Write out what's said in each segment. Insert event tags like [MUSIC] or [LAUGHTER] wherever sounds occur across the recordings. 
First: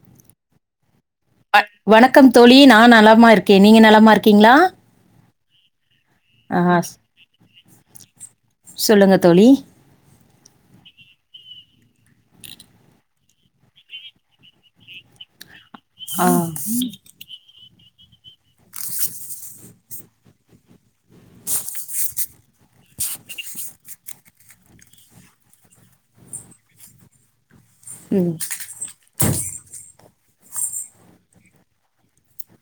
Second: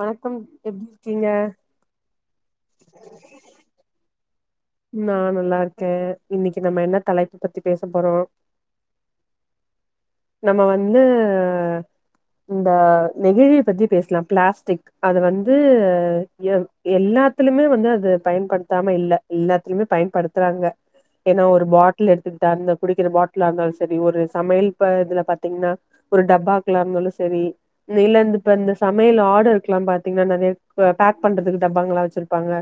வணக்கம் எப்டி இருக்கீங்க வணக்கம் தோழி நா நலமா இருக்கே நீங்க நலமாருக்கீங்ளா நா நல்லார்க்கே இன்னிக்கி நம்ம என்ன தலைப்பு பத்தி பேசப் போறோ சொல்லுங்க தோழி நம்ம வந்து இந்த நெகிழி பத்தி பேஸ்லா ப்ளாஸ்டிக் அத வந் து ஆ எவ் எல்லாத்துலுமே வந்து அத பயன்பட்த்தாம இல்ல [UNINTELLIGIBLE] பயன்படுத்துறாங்க என்ன ஒரு பாட்ல் எடுத்து தெர்ந்து குடிக்கிற பாட்லாந்தாலு செரி ஒரு சமைல் ப இதுல பாத்தீங்ன்னா ஒரு டப்பாக்லார்ந்தாலு செரி ம் நீலந்துப்ப இந்த சமைல் ஆடருக்லான் பாத் திங்க நற்ய போ பேக் பண்றதுக்கு டப்பாங்களா வெச்சிருப்பாங்ள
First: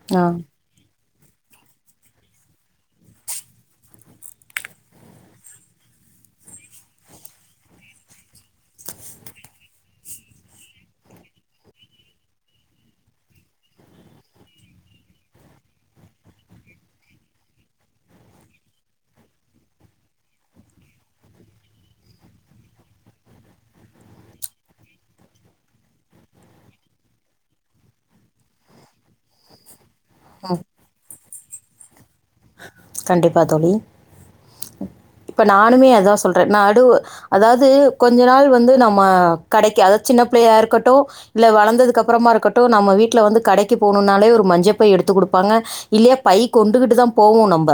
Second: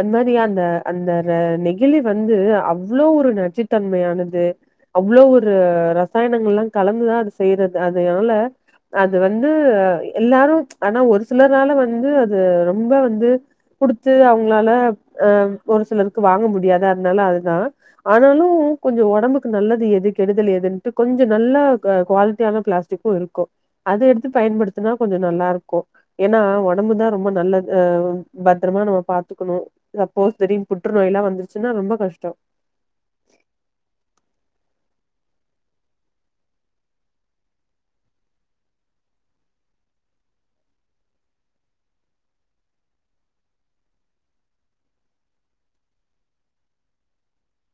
அந் ஆ மாரி அந்த அந்த ர நெகிலி வந்து அவ்ளோ ஒரு நச்சுட்டன்மையானது அவ்ளோ ஒரு ரசாயனங்கள்லா கலந்துதா அது செய்றது அது எவ்ள அது வந்து எல்லாரு ஆனா ஒரு சிலரால வந்து அது ரொம்ப வந்து குடுத்து அவுங்ளால அ ஒரு சிலர்க்கு வாங்க முடியாது அத்னால அதுதா ஆனாலு கொஞ்ச ஒடம்புக்கு நல்லது எது கெடுதல் எது கொஞ்ச நல்லா குவால்ட்டியான ப்ளாஸ்டிக்கு இருக்கு அத எடுத்து பயன்படுத்துனா கொஞ்ச நல்லாரு கோ ஏன்னா ஒடம்புதா ரொம்ப நல்லத் பத்ரமா நம்ம பாத்துக்குணு திடீன் புற்றுநோய்லா வந்துர்ச்சுனா ரொம்ப கஷ் கண்டிப்பா தோழி இப்ப நானுமே அதா சொல்ற நடுவு அதாவ்து கொஞ்ச நாள் வந்து நம்ம கடக்கி அல் சின்னப்ளியா இருக்கட்டோ இல்ல வளந்ததுக்கப்பறமாருக்கட்டு நம்ம வீட்ல வந்து கடக்கி போனுன்னாலே ஒரு மஞ்சப்பை எடு து குடுப்பாங்க இல்லியா பை கொண்டுகுட்டு தா போவோ நம்ப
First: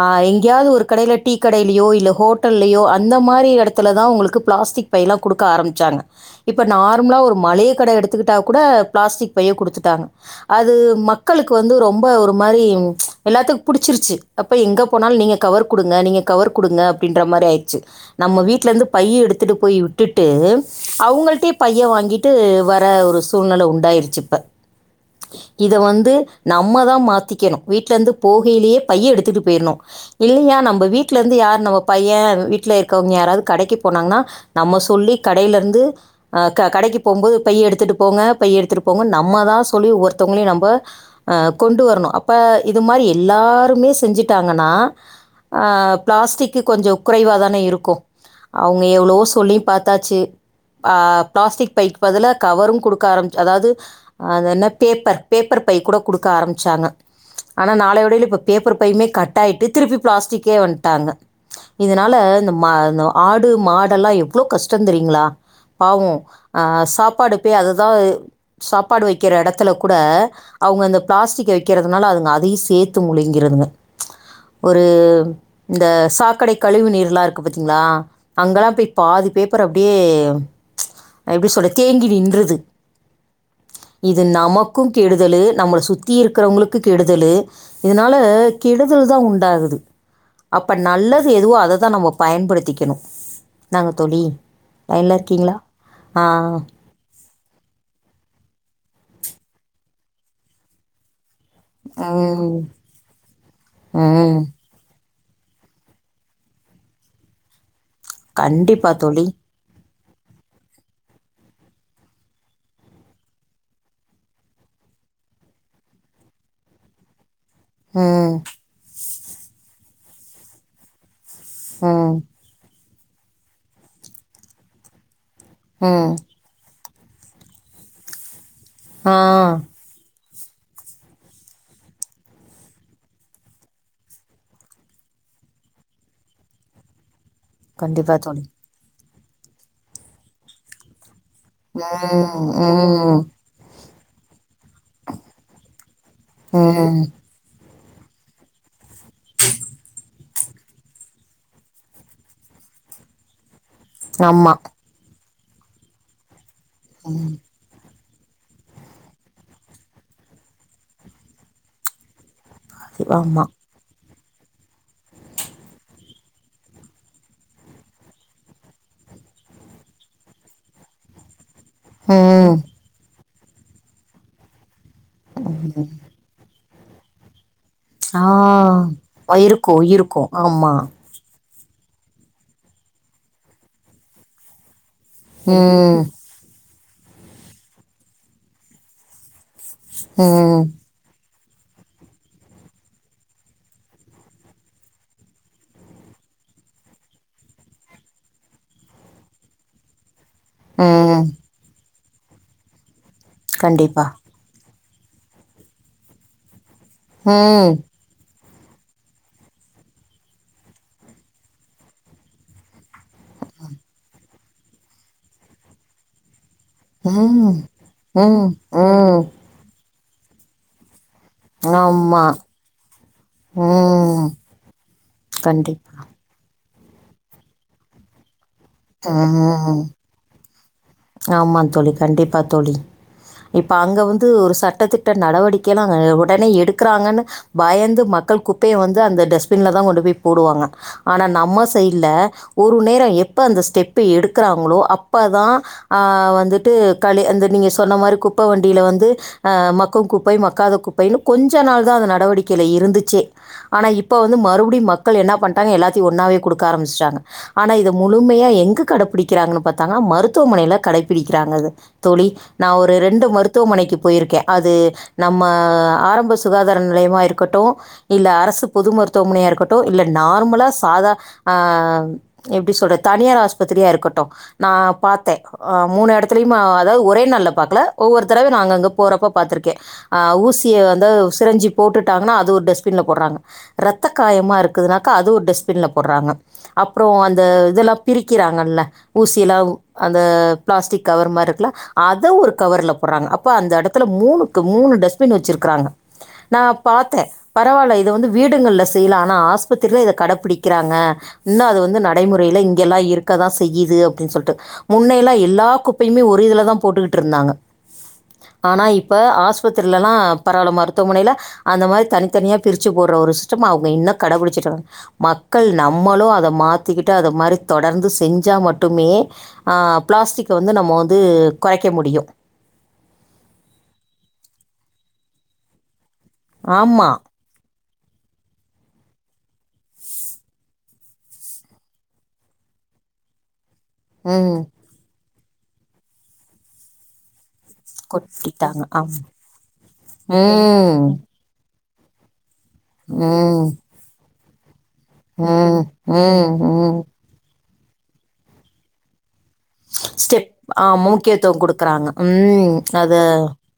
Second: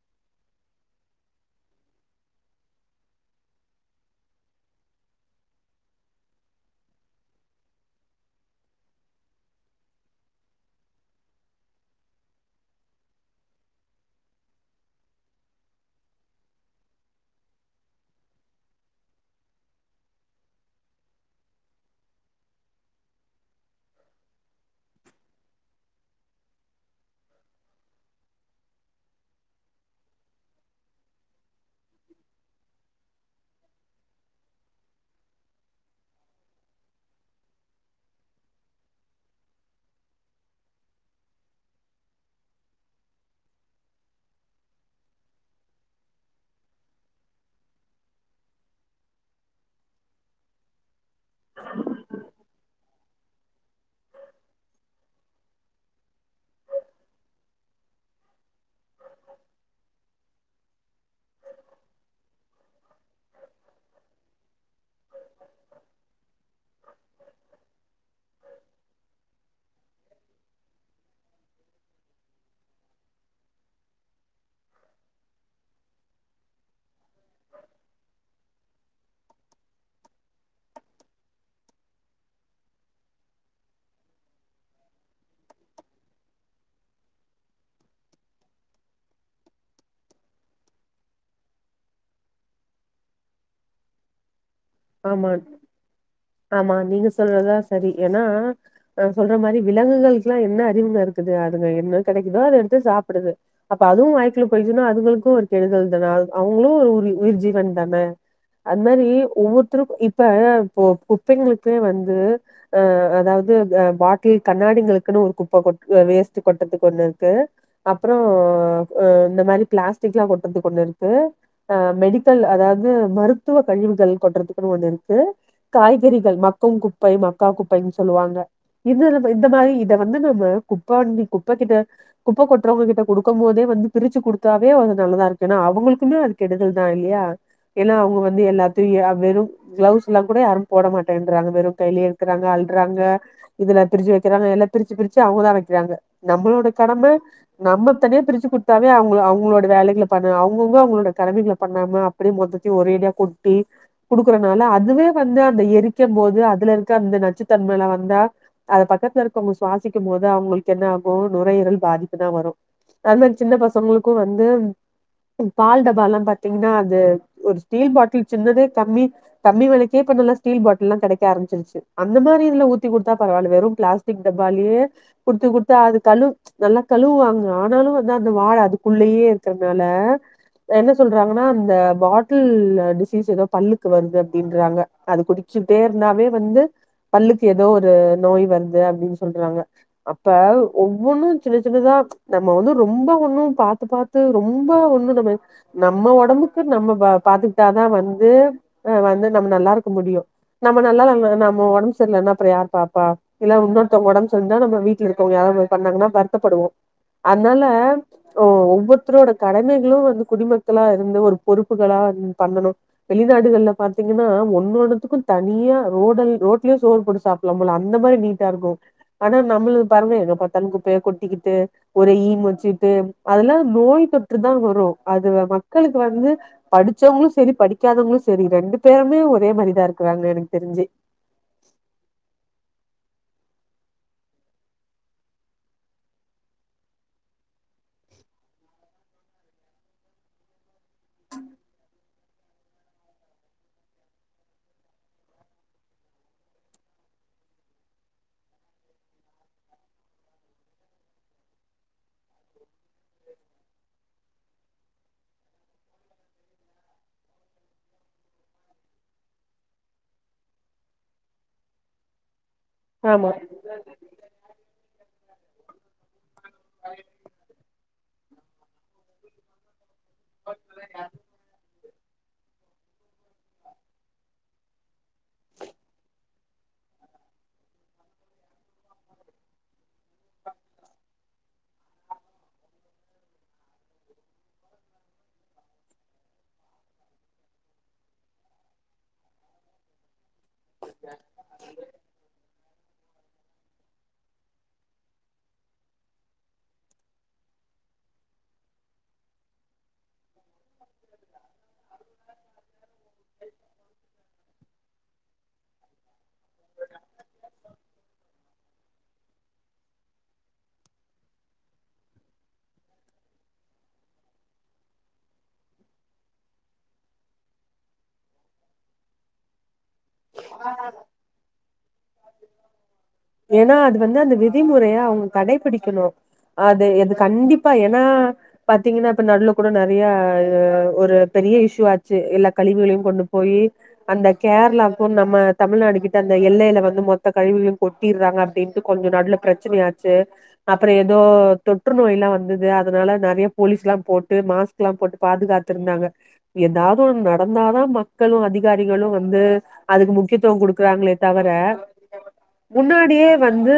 ஆ எங்கியாது ஒரு கடைல டீ கடைலியோ இல்ல ஹோட்டல்லையோ அந்த மாரி எடத்துலதா ஒங்குளுக்கு ப்ளாஸ் திக் பைலா குடுக்க ஆரம்ச்சாங்க இப்ப நார்ம்லா ஒரு மலயே கட எடுத்துக்குட்டா கூட ப்ளாஸ்டிக் பைய குடுத் துட்டாங்க அது மக்களுக் வந்து ரொம்ப ஒரு மாரி எல்லாத்துக் புடுச்சிருச்சு அப்ப எங்க போனால் நீங்க கவர் குடுங்க நீங்க கவர் குடுங்க அப்டின்ற மர் அயிட்சு நம்ம வீட்ல டந்து பை எடுத்துட்டு பொய் உட்டுட்டு அவுங்கள்டே பைய வாங்ட்டு வர ஒரு சூழ்நல உண்டாய்ர்ச்சிப்ப இத வந்து நம்ம தா மாத்திக்கெணு வீட்லந்து போகயிலியே பை எடுத்துட்டு பெயிர்னு இல்லியா நம்ப வீட்லர்ந்து யார் நம்ம பைய வீட்ல இர்க்கவ்ங்க அராது கடக்கி போனாங்னா நம்ம சொல்லி கடைலர்ந்து க கடைக்கி போகும்போது பை எடுத்துட்டு போங்க பை எடுத்துருப்போங்க நம்ம தான் சொல்லி ஒர்த்தொவ்ங்லியு நம்ப அ கொண்டு வருணு அப்ப இது மாரி ல்லாருமே செஞ்சிட்டாங்கனா அ ப்ளாஸ்டிக்கு கொஞ்சொ குறைவா தான இருக்கு அவ்ங்க எவ்ளோவோ சொல்லியு பாத்தாச்சு ஆ ப்ளாஸ்டிக் பைக் பதுல கவரும் குடுக்க ஆரம்ச் அதாவ்து அதன்ன பேப்பர் பேப்பர் பை கூட குடுக்க ஆரம்ச்சாங்க ஆனா நாளையோடைல இப்ப பேப்பர் பையுமே கட் ஆயிட்டு திருப்பி ப்ளாஸ்டிக்கே வன்ட்டாங்க இதனால இந்த மா இந்த ஆடு மாடல்லா எவ்ளோ கஷ்டொந் தெரியுங்ளா பாவோ அ சாப்பாடு பே அதுதா சாப்பாடு வெக்கிற எடத்துல கூட அவுங்க அந்த ப்ளாஸ்டிக்க விக்கிறதுனால அதுங்க அதியு சேத்து முலுங்கிறதுங்க ஒரு இந்த சாக்கடை கலிவு நீர்லா இருக்கு பத்தீங்ளா அங்கலா பேய் பாத் அது பேப்பர் அப்டியே எப்டி சொல்ல தேங்கி நின்றுது இது நமக்கு கெடுதலு நம்மள சுத்தி இருக்குறவுங்ளுக்கு கெடுதலு இதுனால கெடுதல் தா உண்டாகுது அப்ப நல்லது எதுவோ அததா நம்ம பயன்படுத்திக்கெணு நாங்க தோழி லைன்லர்க்கீங்ளா ஆ சொல்றதா சரி ஏன்னா அ சொல்ற மரி விலங்குகள்க்லா என்ன அறிவுங்க இருக்குது அத் துங்க என்ன கடைக்குதோ அத ம் எடுத்து சாப்புடுது அப்ப அதுவு ம் வாய்க்குல்ல பொய்சுனா அதுங்களுக் கு ஒரு கெடுதல் தன அத் அவுங்ளு ஒரு உரி உயிர்ஜீவன் தன அத் கண்டிப்பாக மேரி தோழி ஒவ்வொர் இப்ப கு குப்பைங்களுக்கே வந்து அ அதாவது பாட்டில் கண்ணாடி எங்களுக்குனு ஒரு குப்ப கொட் அ வேஸ்ட் கொட்றதுக்கு ஒன்னு இருக்கு அப்புறோ ம் அ இந்த மாரி ப்ளாஸ்டிக்லா கொட்றதுக்கு ஒன்னு இருக்கு அ ம் மெடிக்கல் அதாவது மருத்துவ கழிவுகள் கொட்றதுக்குன்னு ஒன்னு இருக் கு ம் காய்கறிகள் மக்கும் குப்பை மக்கா குப்பைன்னு சொல்லுவாங்க இது ஆ நம்ம இந்த மாரி இத வந்து நம்ம குப்பவண்டி குப்பகிட்ட குப்ப கொட்றவங்க கிட்ட கொடுக்கும் போதே வந்து பிரிச்சு கொடுத்தாவே வந்து நல் லாருக்கு ஏன்னா அவங்களுக்குமே அது கெடுதல் தா இல்லையா ஏன்னா கண்டிப்பாக அவங்க தோழி வந்து எல்லாத்தையு வெறும் க்ளவுஸ் எல்லா கூட யாரும் போட மாட் டன்றாங்க வெறு கையிலயே இருக்கறாங்க ம் அல்றாங்க ம் இதுல பிரிச்சு வைக்கிறாங்க எல்லா பிரிச்சு பிரிச்சு அவங்கதா வைக்கிறாங்க நம்மளோட ம் கடம நம்ம தனியா பிரிச்சு குடுத் தாவே அவங்க அவங்களோட வேலைகள பண்ண அவங்கவுங்க அவங்களோட கடமைகள பண்ணாம அப்படியே மொத்தையு ஒரேடியா கொட்டி ஆமா க்கறனால அதுவே வந்து அந்த எரிக்கம் போது அதுல இருக்க அந்த நச்சுத்தன்மலா வந் தா அத பக்கத்துல இருக்கவங்க சுவாசிக்கும் போது அவங்களுக்கு என்ன ஆகும் நுரையீரல் பாதிப்பு தா வரும் அதா ஆமா சின்ன பசங்களுக்கு வந்து பால்டபால்லாம் பாத்தீங்கன்னா அது ஒரு ஸ்டீல் பாட்டில் சின்னதே கம்மி கம்மி வெலைக்க இப்ப நல்லா ஸ்டீல் பாட்டில்லா கெடைக்க ஆரம்பிச்சிருச்சு அந்த மாரி ம் இதுல ஊத்தி குடுத்தா பரவால்ல வெறும் ப்ளாஸ்டிக் டப்பாலியே குடுத்து குடுத்து அது கழுவ் நல்லா கழுவுவாங்க ஆனாலு வந்து ஆ அந்த வாட அதுக்குள்ளயே இருக்கு இருக்குறனால இருக்கு ஆமா என்ன சொல்றாங்கனா அந் த பாட்டில் டிசீஸ் ஏதோ பல்லுக்கு வருது அப்டின்றாங்க அது குடிச்சிட்டே ம் இருந்தாவே வந்து பல்லுக்கு ஏதோ ஒரு நோய் வர்து அப்டின் சொல்றாங்க அப்ப ம் ஒவ்வொன்னு சின்ன சின்னதா நம்ம வந்து ரொம்ப ஒண்ணும் பாத்து பாத்து ரொம்ப ஒண்ணு நம்ம நம்ம ஒடம் புக்கு நம்ம ப பாத்துக்ட்டாதா வந்து அ வந்து நம் நல்லாருக்க முடியு நம்ம நல்லா ம் நம்ம நம்ம ஒடம்பு செர்லனா அப்ற யார் பாப்பா இல்ல கண்டிப்பா இன்னொருத்தங் ஒடம்பு [UNINTELLIGIBLE] நம்ப வீட்ல இருக்கவங்க யாராவது பண்ணாங்கனா வருத்தப்படுவோ அத்னால ம் ஓ ஒவ்வொருத்ரோட கடமைகளு வந்து குடிமக்களா இருந்து ஒரு பொறுப்புகளா வந் பண்ணணு வெளி நாடுகள்ல பாத்தீங்கன்னா ஒன்னொன்னுத்துக்கும் தனியா ரோடல் ரோ ட்லியே சோறு போட்டு ம் சாப்லாம் போல அந்த மாரி ம் நீட்டா இருக்கு ம் ஆனா நம்முளு பாருவே எங்க பாத்தாலு குப்பய கொட் ட்டிக்கிட்டு ஒரு ஆமா ஈ முச்சிட்டு அதெல்லா நோய் ம் தொற்றுதா வரும் அது கண்டிப்பா மக்களுக்கு வந்து படிச்சவங்களு சரி படிக்காதவங்களு சரி ரெண்டு பேருமே ஒரே மாதிரிதா இருக்கறாங்க எனக்கு தெரிஞ்சு ஆமா தோழி கண்டிப்பா தோழி இப்ப அங்க வந்து ஒரு சட்டத்திட்ட நடவடிக்கல்லா உடனே எடுக்கறாங்கன்னு பயந்து மக் கள் குப்பைய வந்து அந்த டஸ்பின்ல தா கொண்டு போய் போடுவாங்க ஆனா நம்ம சைட்ல ஒரு நேரம் எப்ப அந்த ஸ்டெப் எடுக்கிறாங்களோ அப்பதா ஆ வந்துட்டு களி அந்த நீங்க சொன்ன மாரி குப்ப வண்டியில வந்து ஆ மக்கும் குப்பை மக்காத கு ப்பைனு கொஞ்ச நாள் தா அந்த நடவடிக்கைையில இருந்துச்சே ஆனா இப்ப வந்து மறுபடியும் மக்கள் என்ன பண்ட்டாங்க எல்லா த்தையு ஒன்னாவே கொடுக்க ஆரம்பிச்டாங்க ஆனா இத முழுமையா எங்கு கடபிடிக்கிறாங்கன் பாத்தாங்கனா மருத்துவமனையில கடைப்பிடிக்கிறாங்க அத தோழி நா ஒரு ரெண்டு ஆமா மருத்துவமனைக்கு போயிருக்கே அது நம்ம ஆரம்ப சுகாதார நிலையமா இருக்கட்டு இல்ல அரசு பொது மருத்துவமனையா இருக்கட்டு இல்ல நார்மலா சாதா ஆ எப்டி சொல்ற த தனியார் ஆஸ்பத்திரியா இருக்கட்டு நா பாத்தே ஆ மூணு எடத்துலயும் அதாவது ஒரே நாள்ல பாக்கல ஒவ்வொரு தடவ நாங்க அங்க போறப்ப பாத்திருக்கே ஊ சிய வந்து அது ஒரு சிரஞ்சு போட்டுட்டாங்கன்னா அது ஒரு டஸ்பின்ல போடுறாங்க ரத்த காயமா இருக்குதுனாக்க அது ஒரு டஸ் பின்ல போட்றாங்க அப்றோ அந்த இதெல்லா பிரிக்கிறாங்கல்ல ஊசிலா அந்த பிளாஸ்டிக் கவர் மாரி இருக்குல்ல அத ஒரு கவர்ல போ ட்றாங்க அப்ப அந்த எடத்துல மூணுக்கு மூணு டஸ்பின் வச்சிருக்கறாங்க நா பாத்தே பரவால்ல இத வந்து வீடுங்கள்ல செய்யலா ஆனா ஆஸ்பத்திரில இத கடப்பிடிக்கிறாங்க இன்னு அது வந்து நடைமுறையில இங்கெல்லா இருக்கதா செய்யுது அப்டின்னு சொல்ட்டு முன்னயெல்லா எல்லா குப்பையுமே ஒரு இதுலதா போட்டுகிட்டு இருந்தாங்க ஆனா இப் ப ஆஸ்பத்திரில எல்லா பரவால்ல மருத்துவமனையில அந்த மாரி தனித்தனியா பிரிச்சு போடுற ஒரு சிஸ்டம் அவுங்க இன்னு கடபுடுச்சுட்டு வராங்க மக்கள் நம்மளு அத மாத்திக்கிட்டு அத மாரி தொடர்ந்து செஞ்சா மட்டுமே மே ஆ பிளாஸ்டிக்க வந்து நம்ம வந்து குறைக்க முடி ஏனா அது வந்து அந்த விதிமுறையா அவுங்க கடைபிடிக்கணு அது ஆமா. எது கண்டிப்பா ஏனா பாத்தீங்கன்னா இப்ப நடுவுல கூட நெறயா ஒரு பெரிய இஷ்யூ ஆச்சு எல்லா கழிவகளையு கொண்டு போய் அந்த ம். கேரளாக்கு நம்ம தமிழ்நாடு கிட்ட அந்த எல்லையில வந்து மொத்த கழிவுகளையு கொட்டிர்றாங்க அப்டின்ட்டு கொட்டிட்டாங்க. கொஞ்சோ ஆமா. நடுவுல பிரச்சனயாச்சு அப்புறோ ம். ஏதோ தொற்று நோய் எல்லா வந்து இது அதனால நெறயா ம். போலீஸ் எல்லாம் போட்டு மாஸ் கெல்லாம் போட்டு ம். பாதுகாத்துருந்தாங்க ம். ம். எதாவது ஒன் நடந்தாதா மக்களு அதிகாரிகளு வந்து அதுக்கு ஸ்டெப் முக்கியத்துவோ ஆ குடுக்கறாங்ளே தவர முக்கியத்துவம் குடுக்குறாங்க. ம். அத முன்னாடியே வந்து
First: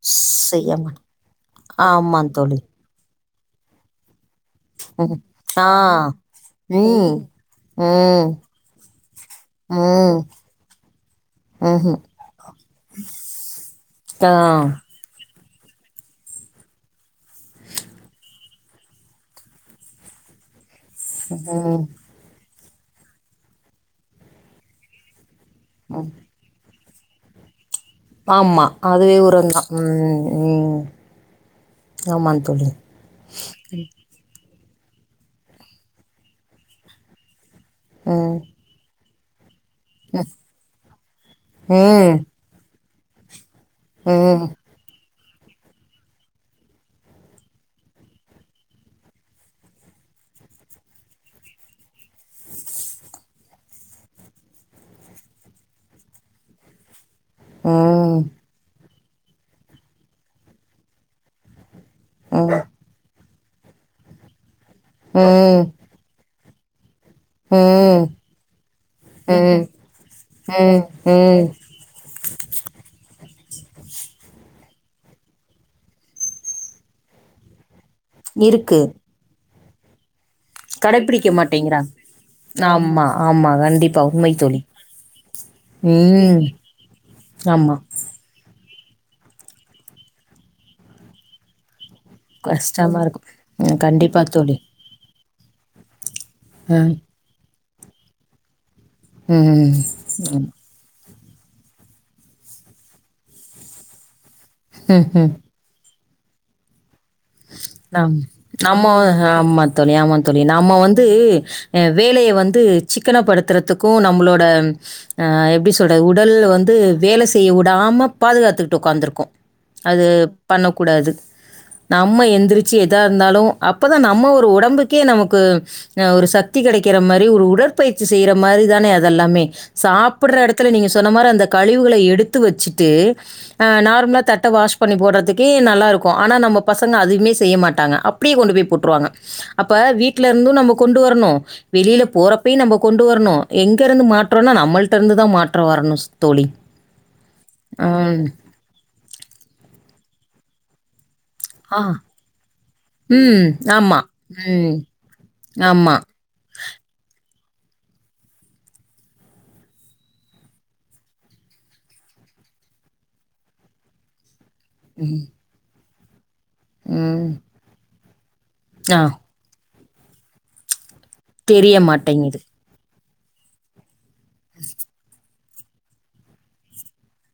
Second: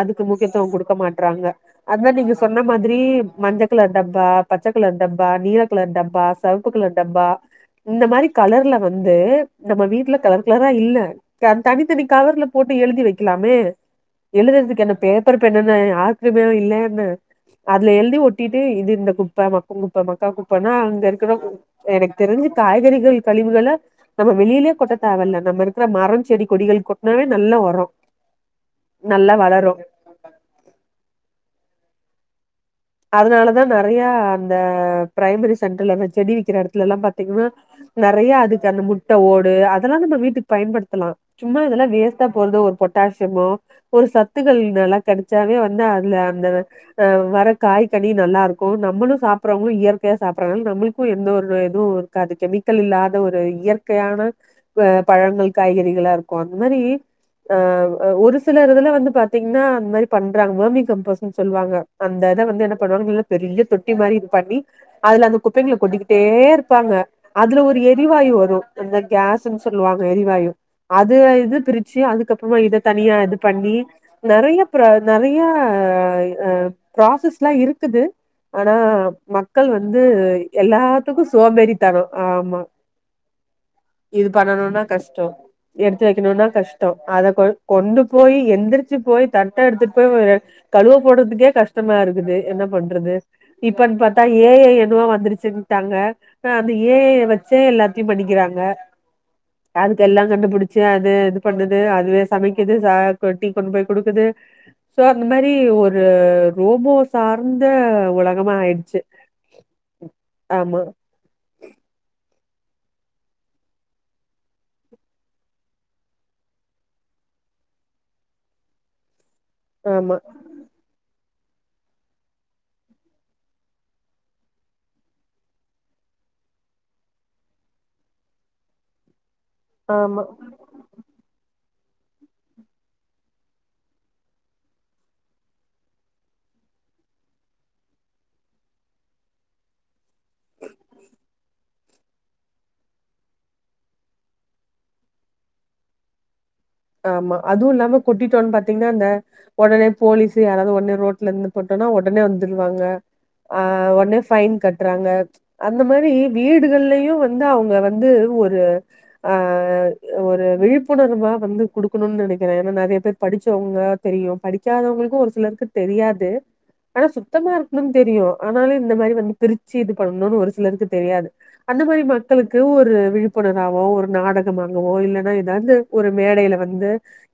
அதுக்கு முக்கியத்துவோ செய்ய குடுக்க மாட் மாட்டறாங்க அததா நீங்க ஆமாந் தோழி. சொன்ன மாதிரி ரி மஞ்சள் கலர் டப்பா பச்ச கலர் டப்பா நீல கலர் டப்பா செவுப்பு கலர் டப்பா இந்த மாரி கலர்ல வந்து நம்ம வீட்ல கலர் கலரா இல்ல க தனித்தனி கவர்ல ட எழுதி வைக்கலாமே எழுதுறதுக்கு என்ன பேப்பர் பெண்ணுன்னு யாக்குமே இல்லேன்னு அதுல எழுதி ஒட்டிட்டு இது இந்த குப்ப மக்குன் குப்ப மக்கா குப்ப நா அங்க இருக்குனு எனக்கு தெரிஞ்சு காய்கறிகள் கழிவுகள நம்ம வெளியிலயே கொட்ட தேவல்ல நம்ம இருக்கிற மரோ செடி கொடிகள் கொட்னாவே நல்ல உரோ ஆமா அதுவே உரம்தா ம் ம் ஆமாந் தோழி அதனாலதா நெறயா அந்த பிரைமரி சென்டர்ல அந்த செடி விக்கிற எடத்துல எல்லா பாத்தீங்கன்னா ம் நெறயா அதுக்கு அந்த முட்ட ஓடு அ தெல்லா நம்ம வீட்டுக்கு பயன்படுத்தலா சும்மா இதெல்லா ம் வேஸ்ட்டா போறதோ ஒரு பொட்டாசியமோ ஒரு ம் ம் சத்துக்கள் நல்லா கிடைச்சாவே வந்து அதுல அந்த அ வர காய்க்கனி நல்லா இருக்கு நம்மளு சாப்பறவங்களு இயற்கையா சாப்பறதுனால நம்மளுக்கு எந்த ஒரு எதுவு இருக்காது கெமி க்கல் இல்லாத ஒரு இயற்கையான பழங்கள் காய்கறிகளா இருக்கு அந்த மாரி ஆ ம் ஒரு சில இதுல வந்து பாத்தீங்கன்னா அந்த மாரி பண்றாங்க வேமி கம்போஸ்ன்னு சொல்லுவாங்க அந்த ம் வந்து என்ன பண்ணுவாங்க பெரிய தொட்டி மாரி இது பண்ணி அதுல அந்த ம் குப்பைங்கள கொட்டிக்கிட்டே இருப்பாங்க அதுல ஒரு ம் எரிவாயு வரு அந்த கேஸ்ன்னு சொல்லுவாங்க எரிவாயு அது ம் இது பிரிச்சு அதுக்கப்புறமா இத தனியா இது பண்ணி நெறயா ப்ர நெறயா ப்ராசஸ் எல்லா இரு க்குது ஆனா இருக்கு மக்கள் வந்து எல்லாத்துக்கு கடைப்பிடிக்க மாட்டேங்கிறாங்க சோம்பேறித்தனோ ஆமா ஆமா கண்டிப்பா இது உண்மை தோழி பண்ணணுனா கஷ்டோ எடுத்து ம் வெக்கணும்னா கஷ்டோ அத ஆமா கொண்டு போய் எந்திர் ச்சு போய் தட்ட எடுத்துட்டு போய் கழுவ போடுறதுக்கே கஷ் டமா இருக்குது என்ன கஷ்டமா பண்றது இருக்கு ம் இப்பன்னு பாத்தா கண்டிப்பா ஏ தோழி ஐனு ஏதோ வந்துருச்சுட்டாங்க அந்த ம் ஏ ஐ வெச்சே எல்லாத்தையு பண்ணிக்கிறாங்க ம் அதுக்கு எல்லா ஆமா கண்டுபுடுச்சு அது இது பண்ணுது அதுவே சமைக்குது டீ கொண்டு போய் குடுக்குது சோ அந்த ம்ஹ்ம். மாரி ஒரு ஒரு ரோபோ ஆ உலகமா நம ஆயிடுச்சு ஆமா தோழி ஆமா தோழி நம்ம ஆமா வந்து வேலய வந்து ந்து சிக்கனப்படுத்துறதுக்கு நம்மளோட எப்டி சொல்ற உடல் வந்து வேல செய்ய விடாம பாதுகாத்துக்கிட்டு உக்காந்துட்டுருக்கோ அது ஆமா பண்ணக்கூடாது நம்ம எந்திரிச்சு எதா இருந்தாலு அப்போதா நம்ம ஒரு ஒடம்புக்கே நமக்கு ஒரு சக்தி கேடைக்கு கிற மாரி ஒரு உடற்பயிற்சி செய்யற மாரிதானே அதெல்லாமே ஆமா சாப்பிடற எடத்துல நீங்க சொன்ன மார அந்த கழிவுகள எடுத்து வெச்சுட்டு அ நார்மலா தட்ட வாஷ் பண்ணி போடுறதுக்கே நல்லா இருக்கு ஆனா நம்ம பசங்க அதுவுமே செய்ய மாட்டாங்க அப்படியே கொண்டு போய் போட்டுருவாங்க அப்ப வீட்ல இருந்து நம்ம கொண்டு வரணு வெளியில போறப்பய்யு நம்ம கொண்டு வரணு எங்க இருந்து மாற்றோம்னா நம்மளிட்ட இருந்துதா மாற்றோ வரணு தோழி ஆமா அதுவு இல்லாம ம். கொட்டிட்டோன் பாத்தீங்கன்னா அந்த உடனே போலீஸு யாராவது உடனே ரோட் ட்ல இருந்து ஆ. போட்டோனா உடனே வந்துருவாங்க ம். ஆஹ் ஆமா. உடனே பஃைன் ம். கட்டுறாங்க அந்த ஆமா. மாதிரி வீடுகள்லயும் வந்து அவங்க வந்து ஒரு ஆஹ் ஒரு விழிப்புணர்மா வந்து குடுக்கணும்னு நினைக்கிறேன் ஏன்னா நிறைய பேர் படிச்சவங்க தெரியும் படிக்காதவங்களுக்கும் ஒரு சிலருக்கு தெரியாது ஆனா ம். சுத்தமா இருக்கணும்னு தெரியும் ஆனாலும் இந்த ஆ. மாதிரி வந்து பிரிச்சு இது பண்ணணும்னு ஒரு சிலருக்கு தெரியாது தெரிய அந்த மாதிரி மாட்டேங்குது. மக்களுக்கு ஒரு விழிப்புணர்வோ ஒரு நாடகம் ஆங்கவோ இல்லைன்னா ஏதாவது ஒரு மேடையில வந்து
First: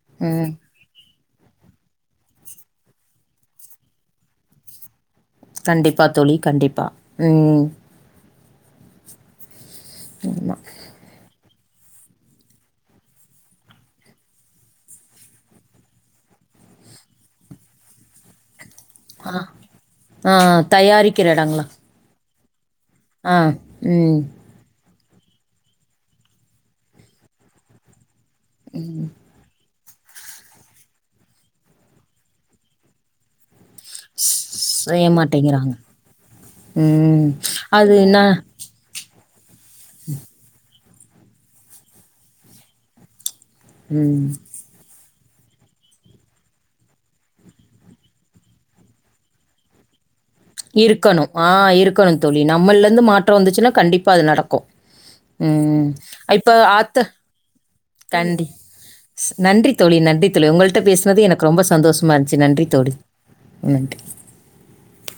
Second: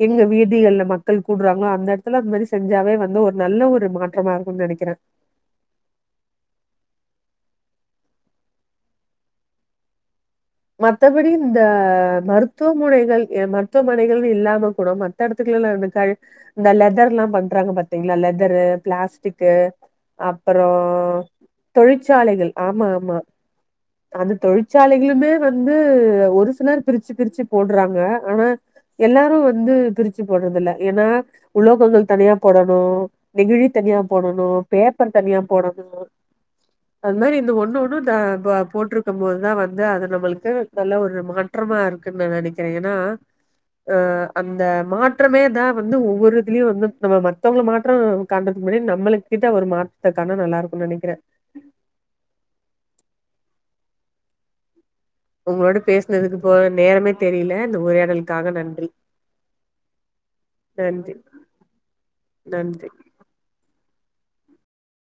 எங்க ம். வீதிகள்ல மக்க மள் கூடுறாங்களோ அந்த இடத்துல அந்த மாதிரி செஞ்சாவே வந்து ஒரு நல்ல ஒரு மாற்றமா இருக்கும்ு நினைக்கிறேன் கண்டிப்பா துளி கண்டிப்பா உம் மத்தபடி இந்த மருத்துவ முனைகள் மருத்துவமனைகள் இல்லாம கூட மத்த இடத்துக்குலல்ல இருந்து க இந்த லெதர் எல்லாம் பண்றாங்க பாத்தீங்களா லெதரு ஆ பிளாஸ்டிக்கு ஆ அப்புறம் தயாரிக்கிற எடங்களா தொழிற்சாலைகள் ஆமா ஆமா ஆ ம் அந்த தொழிற்சாலைகளுமே வந்து ஒரு சிலர் பிரிச்சு பிரிச்சு போடுறாங்க ஆனா எல்லாரும் வந்து பிரிச்சு போடுறதில் ஏன்னா உலோகங்கள் தனியா போடணும் நெகிழ தனியா போடணும் செய்ய பேப்பர் தனியா மாட்டேங்கிறாங்க போடணும் அது ம் மாதிரி இந்த ஒண்ணு அது ஒண்ணும் என்ன போட்டிருக்க இருக்கும் போோதுதான் வந்து அது நம்மளுக்கு நல்ல ஒரு மாற்றமா இருக்குன்னு ந நினைக்கிறேன் ஏன்னா ம் அஹ் அந்த மா மாமோன் வந்து ஒவ்வொரு இதுலயும் வந்து நம்ம மத்தவங்க மாற்றம் காண்றதுக்கு முன்னா நம்ம கிட்ட ஒரு மா இருக்கணும் ஆஹ் இருக்கணும் தழி நம்மல இருந்து மாற்றம் வந்துச்சுன்னா கண்டிப்பா அது நடக்கும் உங்களோட பேசுினதுக்கு போ ஆத்த நேரமே தெரியல இந்த கண்டி உரையாடலுக்காக நன்றி நன்றி தோழி நன்றி தோழி உங்கள்கிட்ட நன்றி பேசுினது எனக்கு ரொம்ப சந்தோஷமா இருந்துச்சு நன்றி தோழி நன்றி